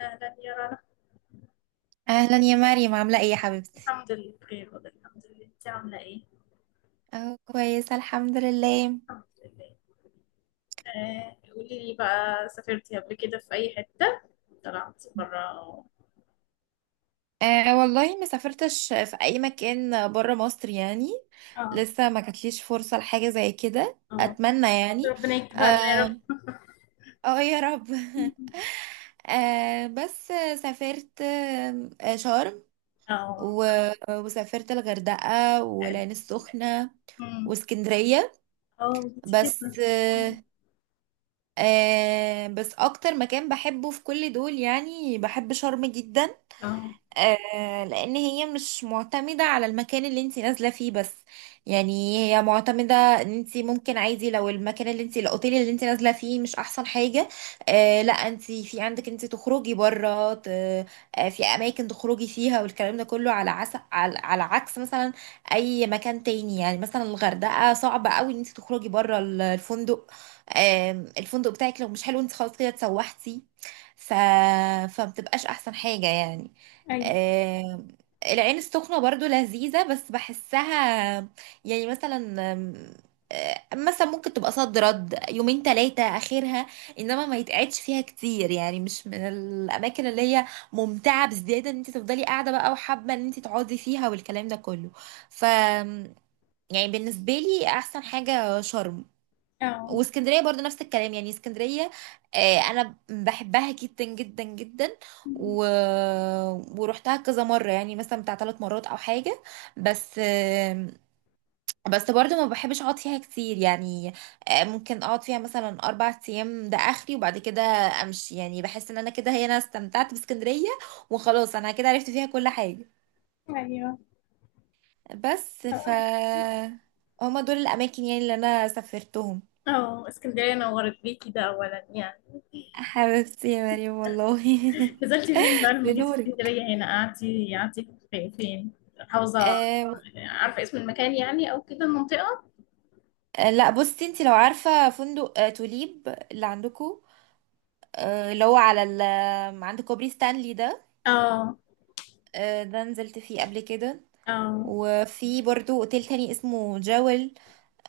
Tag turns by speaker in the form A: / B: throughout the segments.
A: أهلا يا رنا.
B: اهلا يا مريم، عامله ايه يا حبيبتي؟
A: الحمد لله بخير، والله الحمد لله. أنت عاملة إيه؟
B: اه، كويسة الحمد لله.
A: الحمد لله. قولي لي بقى، سافرتي قبل كده في أي حتة؟ طلعتي برا أو.
B: أه والله ما سافرتش في اي مكان بره مصر يعني.
A: آه.
B: لسه ما جاتليش فرصه لحاجه زي كده،
A: آه،
B: اتمنى يعني.
A: ربنا يكتبها لنا يا
B: اه.
A: رب.
B: آه يا رب أه بس، سافرت آم، آه، شرم،
A: آه.
B: وسافرت الغردقه
A: حلو.
B: والعين السخنه
A: أمم.
B: واسكندرية.
A: آه، كتير.
B: بس بس اكتر مكان بحبه في كل دول يعني بحب شرم جدا.
A: آه،
B: لان هي مش معتمدة على المكان اللي انت نازلة فيه بس، يعني هي معتمدة ان انت ممكن عادي، لو المكان اللي انت الاوتيل اللي انت نازلة فيه مش احسن حاجة. آه، لا انت في عندك انت تخرجي بره، في اماكن تخرجي فيها، والكلام ده كله على على عكس مثلا اي مكان تاني. يعني مثلا الغردقة صعب قوي ان انت تخرجي بره الفندق. آه الفندق بتاعك لو مش حلو، انت خلاص كده اتسوحتي. ف... فمتبقاش احسن حاجة يعني.
A: أي.
B: آه، العين السخنة برضو لذيذة، بس بحسها يعني. مثلا آم، آه، مثلا ممكن تبقى صد رد، يومين تلاتة آخرها، إنما ما يتقعدش فيها كتير. يعني مش من الأماكن اللي هي ممتعة بزيادة إن أنت تفضلي قاعدة بقى وحابة إن أنت تقعدي فيها والكلام ده كله. ف يعني بالنسبة لي أحسن حاجة شرم.
A: آه.
B: واسكندريه برضو نفس الكلام، يعني اسكندريه انا بحبها جدا جدا جدا.
A: أمم.
B: و... ورحتها كذا مره، يعني مثلا بتاع 3 مرات او حاجه، بس بس برضو ما بحبش اقعد فيها كتير يعني. ممكن اقعد فيها مثلا 4 ايام ده اخري، وبعد كده امشي. يعني بحس ان انا كده، هي انا استمتعت باسكندريه، وخلاص انا كده عرفت فيها كل حاجه.
A: أيوه.
B: بس
A: آه،
B: ف
A: أي.
B: هما دول الاماكن يعني اللي انا سافرتهم.
A: اسكندرية نورت بيكي ده أولا يعني.
B: حبيبتي يا مريم والله
A: نزلتي فين بقى لما جيتي
B: لنوري.
A: اسكندرية هنا؟ قعدتي فين، حوزة؟
B: آه.
A: عارفة اسم المكان يعني، أو كده المنطقة؟
B: لا بصي، انت لو عارفة فندق آه توليب اللي عندكو، آه اللي هو على ال آه، عند كوبري ستانلي ده،
A: اه.
B: ده نزلت فيه قبل كده.
A: اه.
B: وفي برضو اوتيل تاني اسمه جاول،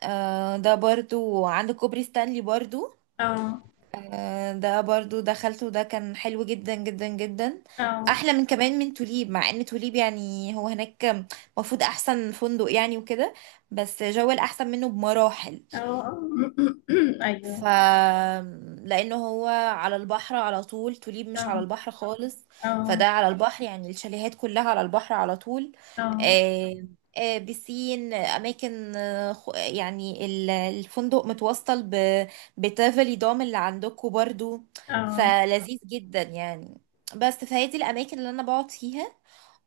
B: ده برضو عند كوبري ستانلي برضو.
A: اه.
B: ده برضو دخلته، ده كان حلو جدا جدا جدا،
A: اه.
B: احلى من كمان من توليب. مع ان توليب يعني هو هناك المفروض احسن فندق يعني وكده، بس جاول احسن منه بمراحل.
A: اه.
B: ف
A: أيوه.
B: لانه هو على البحر على طول، توليب مش على
A: اه.
B: البحر خالص.
A: اه.
B: فده على البحر، يعني الشاليهات كلها على البحر على طول.
A: اه.
B: آه، بسين اماكن، يعني الفندق متوصل بتافلي دوم اللي عندكم برضو،
A: اه.
B: فلذيذ جدا يعني. بس فهي دي الاماكن اللي انا بقعد فيها،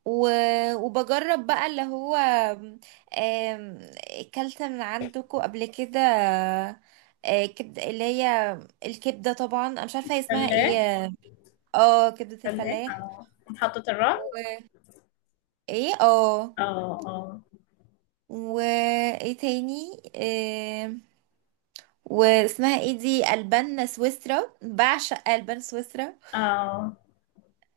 B: و... وبجرب بقى اللي هو آم، اكلت من عندكم قبل كده كبد، اللي هي الكبده. طبعا انا مش عارفه هي اسمها ايه.
A: فلاح.
B: اه، كبده
A: فلاح،
B: الفلاح.
A: اه محطة
B: و
A: الرمل.
B: ايه اه،
A: اه. اه.
B: وايه تاني؟ آم، واسمها ايه دي، البان سويسرا، بعشق البان سويسرا.
A: اه.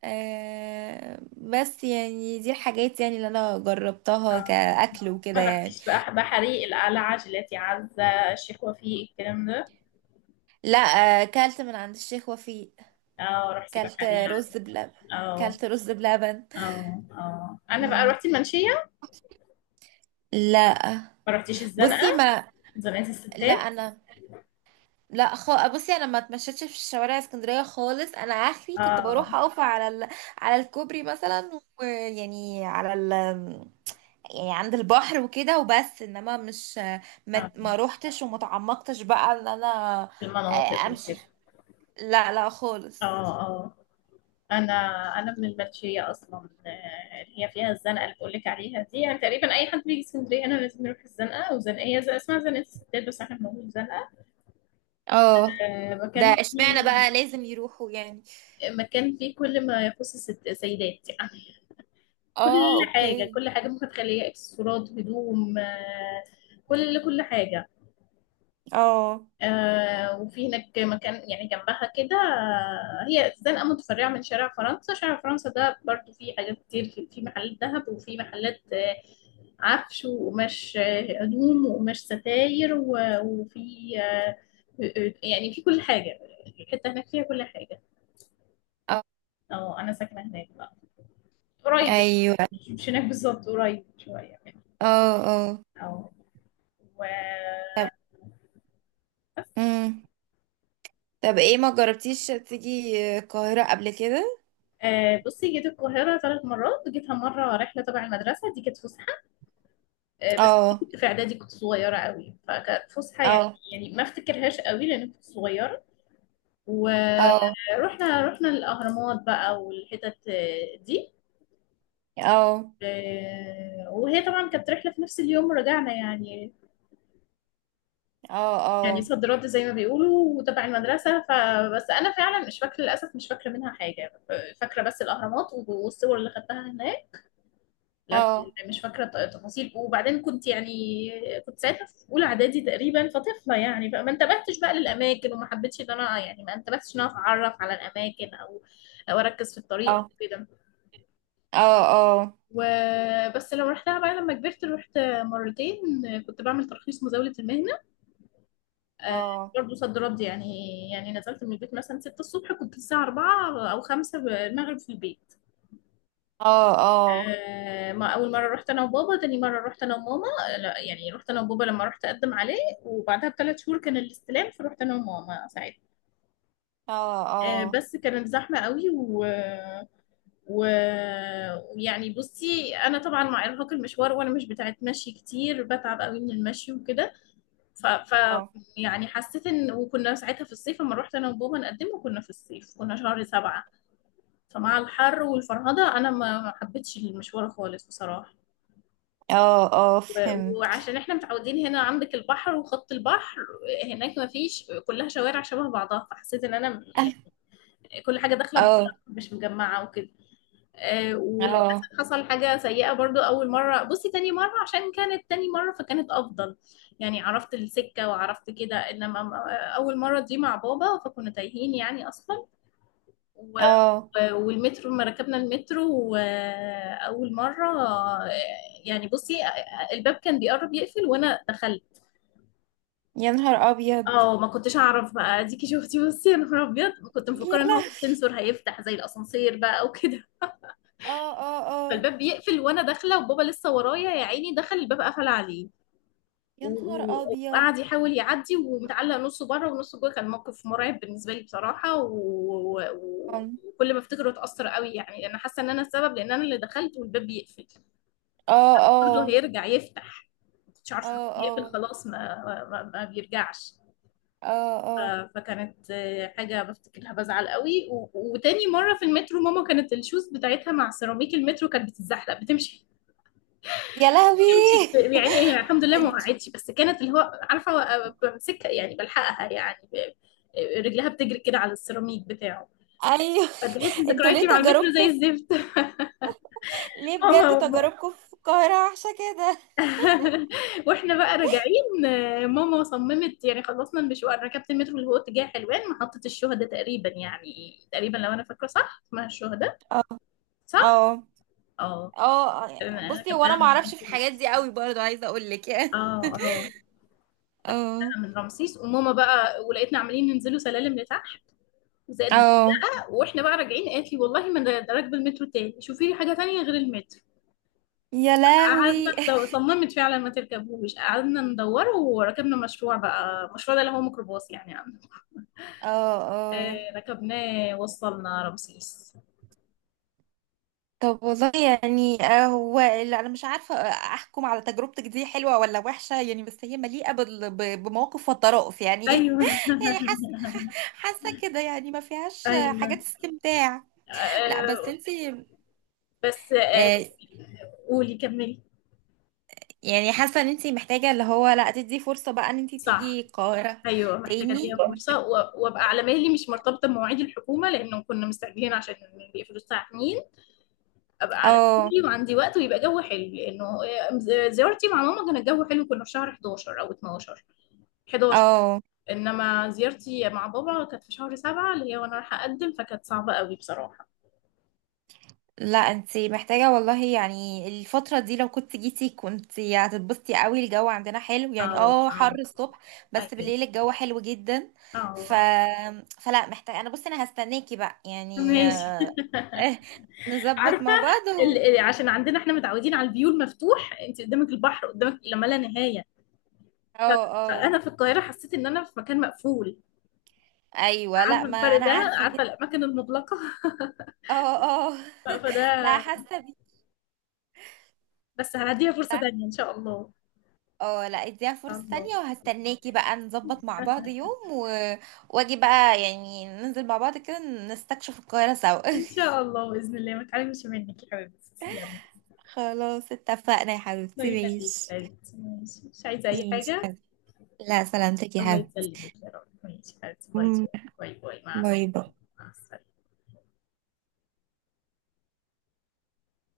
B: بس يعني دي الحاجات يعني اللي انا جربتها
A: اه.
B: كاكل
A: ما
B: وكده يعني.
A: رحتيش بقى بحري، القلعة، جيلاتي عزة، الشيخ وفيق، الكلام ده؟
B: لا، كلت من عند الشيخ وفيق،
A: اه، رحتي
B: كلت
A: بحري يعني؟
B: رز بلبن،
A: اه.
B: كلت رز بلبن.
A: اه. اه، انا بقى
B: مم.
A: رحت المنشيه.
B: لا.
A: ما رحتيش
B: بصي
A: الزنقه،
B: ما.
A: زنقه
B: لا
A: الستات؟
B: انا. لا، بصي انا ما اتمشيتش في الشوارع اسكندريه خالص. انا اخري كنت
A: اه.
B: بروح اقف على على الكوبري مثلا، ويعني يعني عند البحر وكده، وبس انما مش ما,
A: اه،
B: ما روحتش وما تعمقتش بقى ان انا
A: في المناطق
B: امشي.
A: وكده.
B: لا لا خالص.
A: اه. اه. انا، انا من المنشيه اصلا. اللي هي فيها الزنقه اللي بقول لك عليها دي، يعني تقريبا اي حد بيجي اسكندريه انا لازم يروح الزنقه، وزنقيه زي اسمها زنقه الستات، بس احنا بنقول زنقه.
B: اه. ده
A: مكان
B: اشمعنى
A: فيه،
B: بقى لازم يروحوا يعني؟
A: مكان فيه كل ما يخص الست سيدات يعني، كل
B: اه،
A: حاجه،
B: اوكي.
A: كل حاجه، ممكن تخليها اكسسوارات، هدوم، كل حاجه.
B: اه
A: آه، وفي هناك مكان يعني جنبها كده، هي زنقة متفرعة من شارع فرنسا. شارع فرنسا ده برضو فيه حاجات كتير، في محلات ذهب، وفي محلات عفش وقماش، هدوم وقماش ستاير، وفي آه، يعني في كل حاجة، الحتة هناك فيها كل حاجة.
B: اه.
A: اه، أنا ساكنة هناك بقى، قريب.
B: ايوه.
A: مش هناك بالظبط، قريب شوية يعني.
B: اه اه.
A: اه. و
B: طب. امم طب ايه، ما جربتيش تيجي القاهرة قبل كده؟
A: بصي، جيت القاهرة ثلاث مرات. جيتها مرة رحلة تبع المدرسة، دي كانت فسحة. بس
B: اه.
A: كنت في اعدادي، كنت صغيره قوي، فكانت فسحه يعني.
B: اه
A: يعني ما افتكرهاش قوي لان كنت صغيره.
B: اه
A: ورحنا، الاهرامات بقى والحتت دي.
B: اه
A: وهي طبعا كانت رحله في نفس اليوم ورجعنا يعني.
B: اه
A: يعني
B: اه
A: صد رد زي ما بيقولوا، وتبع المدرسه، فبس انا فعلا مش فاكره، للاسف مش فاكره منها حاجه. فاكره بس الاهرامات والصور اللي خدتها هناك، لكن
B: اه
A: مش فاكرة تفاصيل. وبعدين كنت يعني، كنت ساعتها في أولى إعدادي تقريبا، فطفلة يعني، فما انتبهتش بقى للأماكن، وما حبيتش إن أنا يعني، ما انتبهتش إن أنا أتعرف على الأماكن، أو أو أركز في الطريق
B: اه
A: أو كده.
B: اه اه
A: وبس لو رحتها بقى لما كبرت، رحت مرتين، كنت بعمل ترخيص مزاولة المهنة. آه،
B: اه
A: برضه صد رد يعني. يعني نزلت من البيت مثلا 6 الصبح، كنت الساعة 4 أو 5 المغرب في البيت.
B: اه
A: ما اول مره رحت انا وبابا، تاني مره رحت انا وماما. لا يعني رحت انا وبابا لما رحت اقدم عليه، وبعدها بثلاث شهور كان الاستلام، فرحت انا وماما ساعتها.
B: اه اه
A: بس كانت زحمه قوي، و ويعني بصي انا طبعا مع ارهاق المشوار، وانا مش بتاعت مشي كتير، بتعب قوي من المشي وكده. ف... ف
B: اه
A: يعني حسيت ان، وكنا ساعتها في الصيف لما رحت انا وبابا نقدمه، كنا في الصيف كنا شهر سبعة. فمع الحر والفرهده انا ما حبيتش المشوار خالص بصراحه.
B: اه اه، فهمت.
A: وعشان احنا متعودين هنا عندك البحر وخط البحر، هناك ما فيش، كلها شوارع شبه بعضها، فحسيت ان انا يعني كل حاجه داخله،
B: اه
A: مش مجمعه وكده. آه، وللاسف
B: اه
A: حصل حاجه سيئه برضو اول مره. بصي تاني مره، عشان كانت تاني مره فكانت افضل، يعني عرفت السكه وعرفت كده، انما اول مره دي مع بابا فكنا تايهين يعني اصلا. و
B: اه.
A: والمترو، لما ركبنا المترو وأول مرة، يعني بصي، الباب كان بيقرب يقفل وأنا دخلت.
B: يا نهار ابيض.
A: اه ما كنتش اعرف بقى، اديكي شفتي بصي، يا نهار ابيض، كنت
B: يا
A: مفكره ان هو في
B: لهوي،
A: سنسور هيفتح زي الاسانسير بقى وكده.
B: اه اه اه.
A: فالباب بيقفل وانا داخله، وبابا لسه ورايا يا عيني، دخل، الباب قفل عليه.
B: يا نهار ابيض.
A: وقعد يحاول يعدي، ومتعلق نصه بره ونصه جوه. كان موقف مرعب بالنسبه لي بصراحه.
B: اه
A: وكل ما افتكره اتاثر قوي يعني. انا حاسه ان انا السبب، لان انا اللي دخلت والباب بيقفل، برضه
B: اه
A: هيرجع يفتح، مش عارفه إن هو
B: اه
A: بيقفل
B: اه
A: خلاص. ما بيرجعش.
B: اه اه.
A: فكانت حاجة بفتكرها بزعل قوي. وتاني مرة في المترو، ماما كانت الشوز بتاعتها مع سيراميك المترو كانت بتتزحلق، بتمشي
B: يا لهوي
A: يعني. هي الحمد لله ما
B: انت.
A: وقعتش، بس كانت اللي هو عارفة بمسكها يعني، بلحقها يعني، رجلها بتجري كده على السيراميك بتاعه.
B: ايوه.
A: فتحسي
B: انتوا
A: ذكرياتي
B: ليه
A: مع المترو زي
B: تجاربكم في،
A: الزفت.
B: ليه
A: ماما
B: بجد
A: وم...
B: تجاربكم في القاهرة وحشة كده؟
A: واحنا بقى راجعين، آه، ماما صممت. يعني خلصنا المشوار، ركبت المترو اللي هو اتجاه حلوان، محطة الشهداء تقريبا. يعني تقريبا لو انا فاكرة صح اسمها الشهداء،
B: اه
A: صح.
B: اه.
A: اه.
B: اه،
A: أنا
B: بصي
A: كان
B: هو انا
A: بتاع
B: ما اعرفش في الحاجات
A: رمسيس.
B: دي قوي برضو، عايزة اقول لك يعني.
A: اه، اه،
B: اه
A: انا من رمسيس، وماما بقى ولقيتنا عمالين ننزلوا سلالم لتحت، زائد
B: اه.
A: زق. واحنا بقى راجعين قالت لي، والله ما انا راكبه المترو تاني، شوفي لي حاجه تانية غير المترو.
B: يا
A: قعدنا
B: لهوي
A: ندور، صممت فعلا ما تركبوش، قعدنا ندور وركبنا مشروع بقى. المشروع ده اللي هو ميكروباص يعني عندنا.
B: اه اه.
A: آه ركبناه، وصلنا رمسيس.
B: طب والله يعني، هو لا انا مش عارفه احكم على تجربتك دي حلوه ولا وحشه يعني، بس هي مليئه بمواقف وطرائف يعني
A: ايوه.
B: يعني حاسه، حاسه كده يعني ما فيهاش
A: ايوه.
B: حاجات استمتاع. لا بس
A: آه.
B: انت،
A: بس آه، قولي كملي.
B: يعني حاسه ان انت محتاجه اللي هو، لا تدي فرصه بقى ان انت تيجي
A: صح.
B: القاهره
A: ايوه، محتاجه
B: تاني.
A: اديها فرصه، وابقى على مهلي، مش مرتبطه بمواعيد الحكومه، لانه كنا مستعجلين عشان بيقفلوا الساعه 2. ابقى على
B: اه
A: مهلي وعندي وقت، ويبقى جو حلو. لانه آه، زيارتي مع ماما كان الجو حلو، كنا في شهر 11 او 12. 11،
B: اه.
A: انما زيارتي مع بابا كانت في شهر 7 اللي هي وانا رايحه اقدم، فكانت صعبه قوي بصراحه.
B: لا انتي محتاجة والله، يعني الفترة دي لو كنت جيتي كنتي هتتبسطي قوي. الجو عندنا حلو
A: اه.
B: يعني، اه حر
A: اه.
B: الصبح بس
A: ايوه.
B: بالليل الجو حلو جدا. ف...
A: اه.
B: فلا محتاجة. انا بصي انا هستناكي بقى يعني
A: ماشي.
B: نظبط
A: عارفه
B: مع بعض
A: عشان عندنا احنا متعودين على الفيو المفتوح، انت قدامك البحر، قدامك لا ما لا نهايه. ف-
B: اه اه.
A: فانا في القاهره حسيت ان انا في مكان مقفول.
B: ايوه، لا
A: عارفه
B: ما
A: الفرق
B: انا
A: ده،
B: عارفة
A: عارفه
B: جدا.
A: الاماكن المغلقه.
B: اه اه لا،
A: فده،
B: حاسة بيكي.
A: بس هنديها فرصه
B: لا.
A: تانية ان شاء الله.
B: اه، لا اديها فرصة
A: ان شاء
B: تانية،
A: الله بإذن
B: وهستناكي
A: الله.
B: بقى نظبط مع بعض يوم واجي بقى، يعني ننزل مع بعض كده نستكشف القاهرة سوا
A: ان شاء الله باذن الله، ما تعلمش منك يا حبيبتي، تسلمي.
B: خلاص اتفقنا يا
A: الله
B: حبيبتي،
A: يخليك يا
B: ماشي.
A: حبيبتي، ماشي، مش عايزه اي
B: ماشي يا
A: حاجه.
B: حبيبتي. لا سلامتك يا
A: الله
B: حبيبتي.
A: يسلمك يا رب، ماشي يا حبيبتي، باي.
B: مم،
A: باي باي، مع
B: باي باي.
A: السلامه. مع السلامه.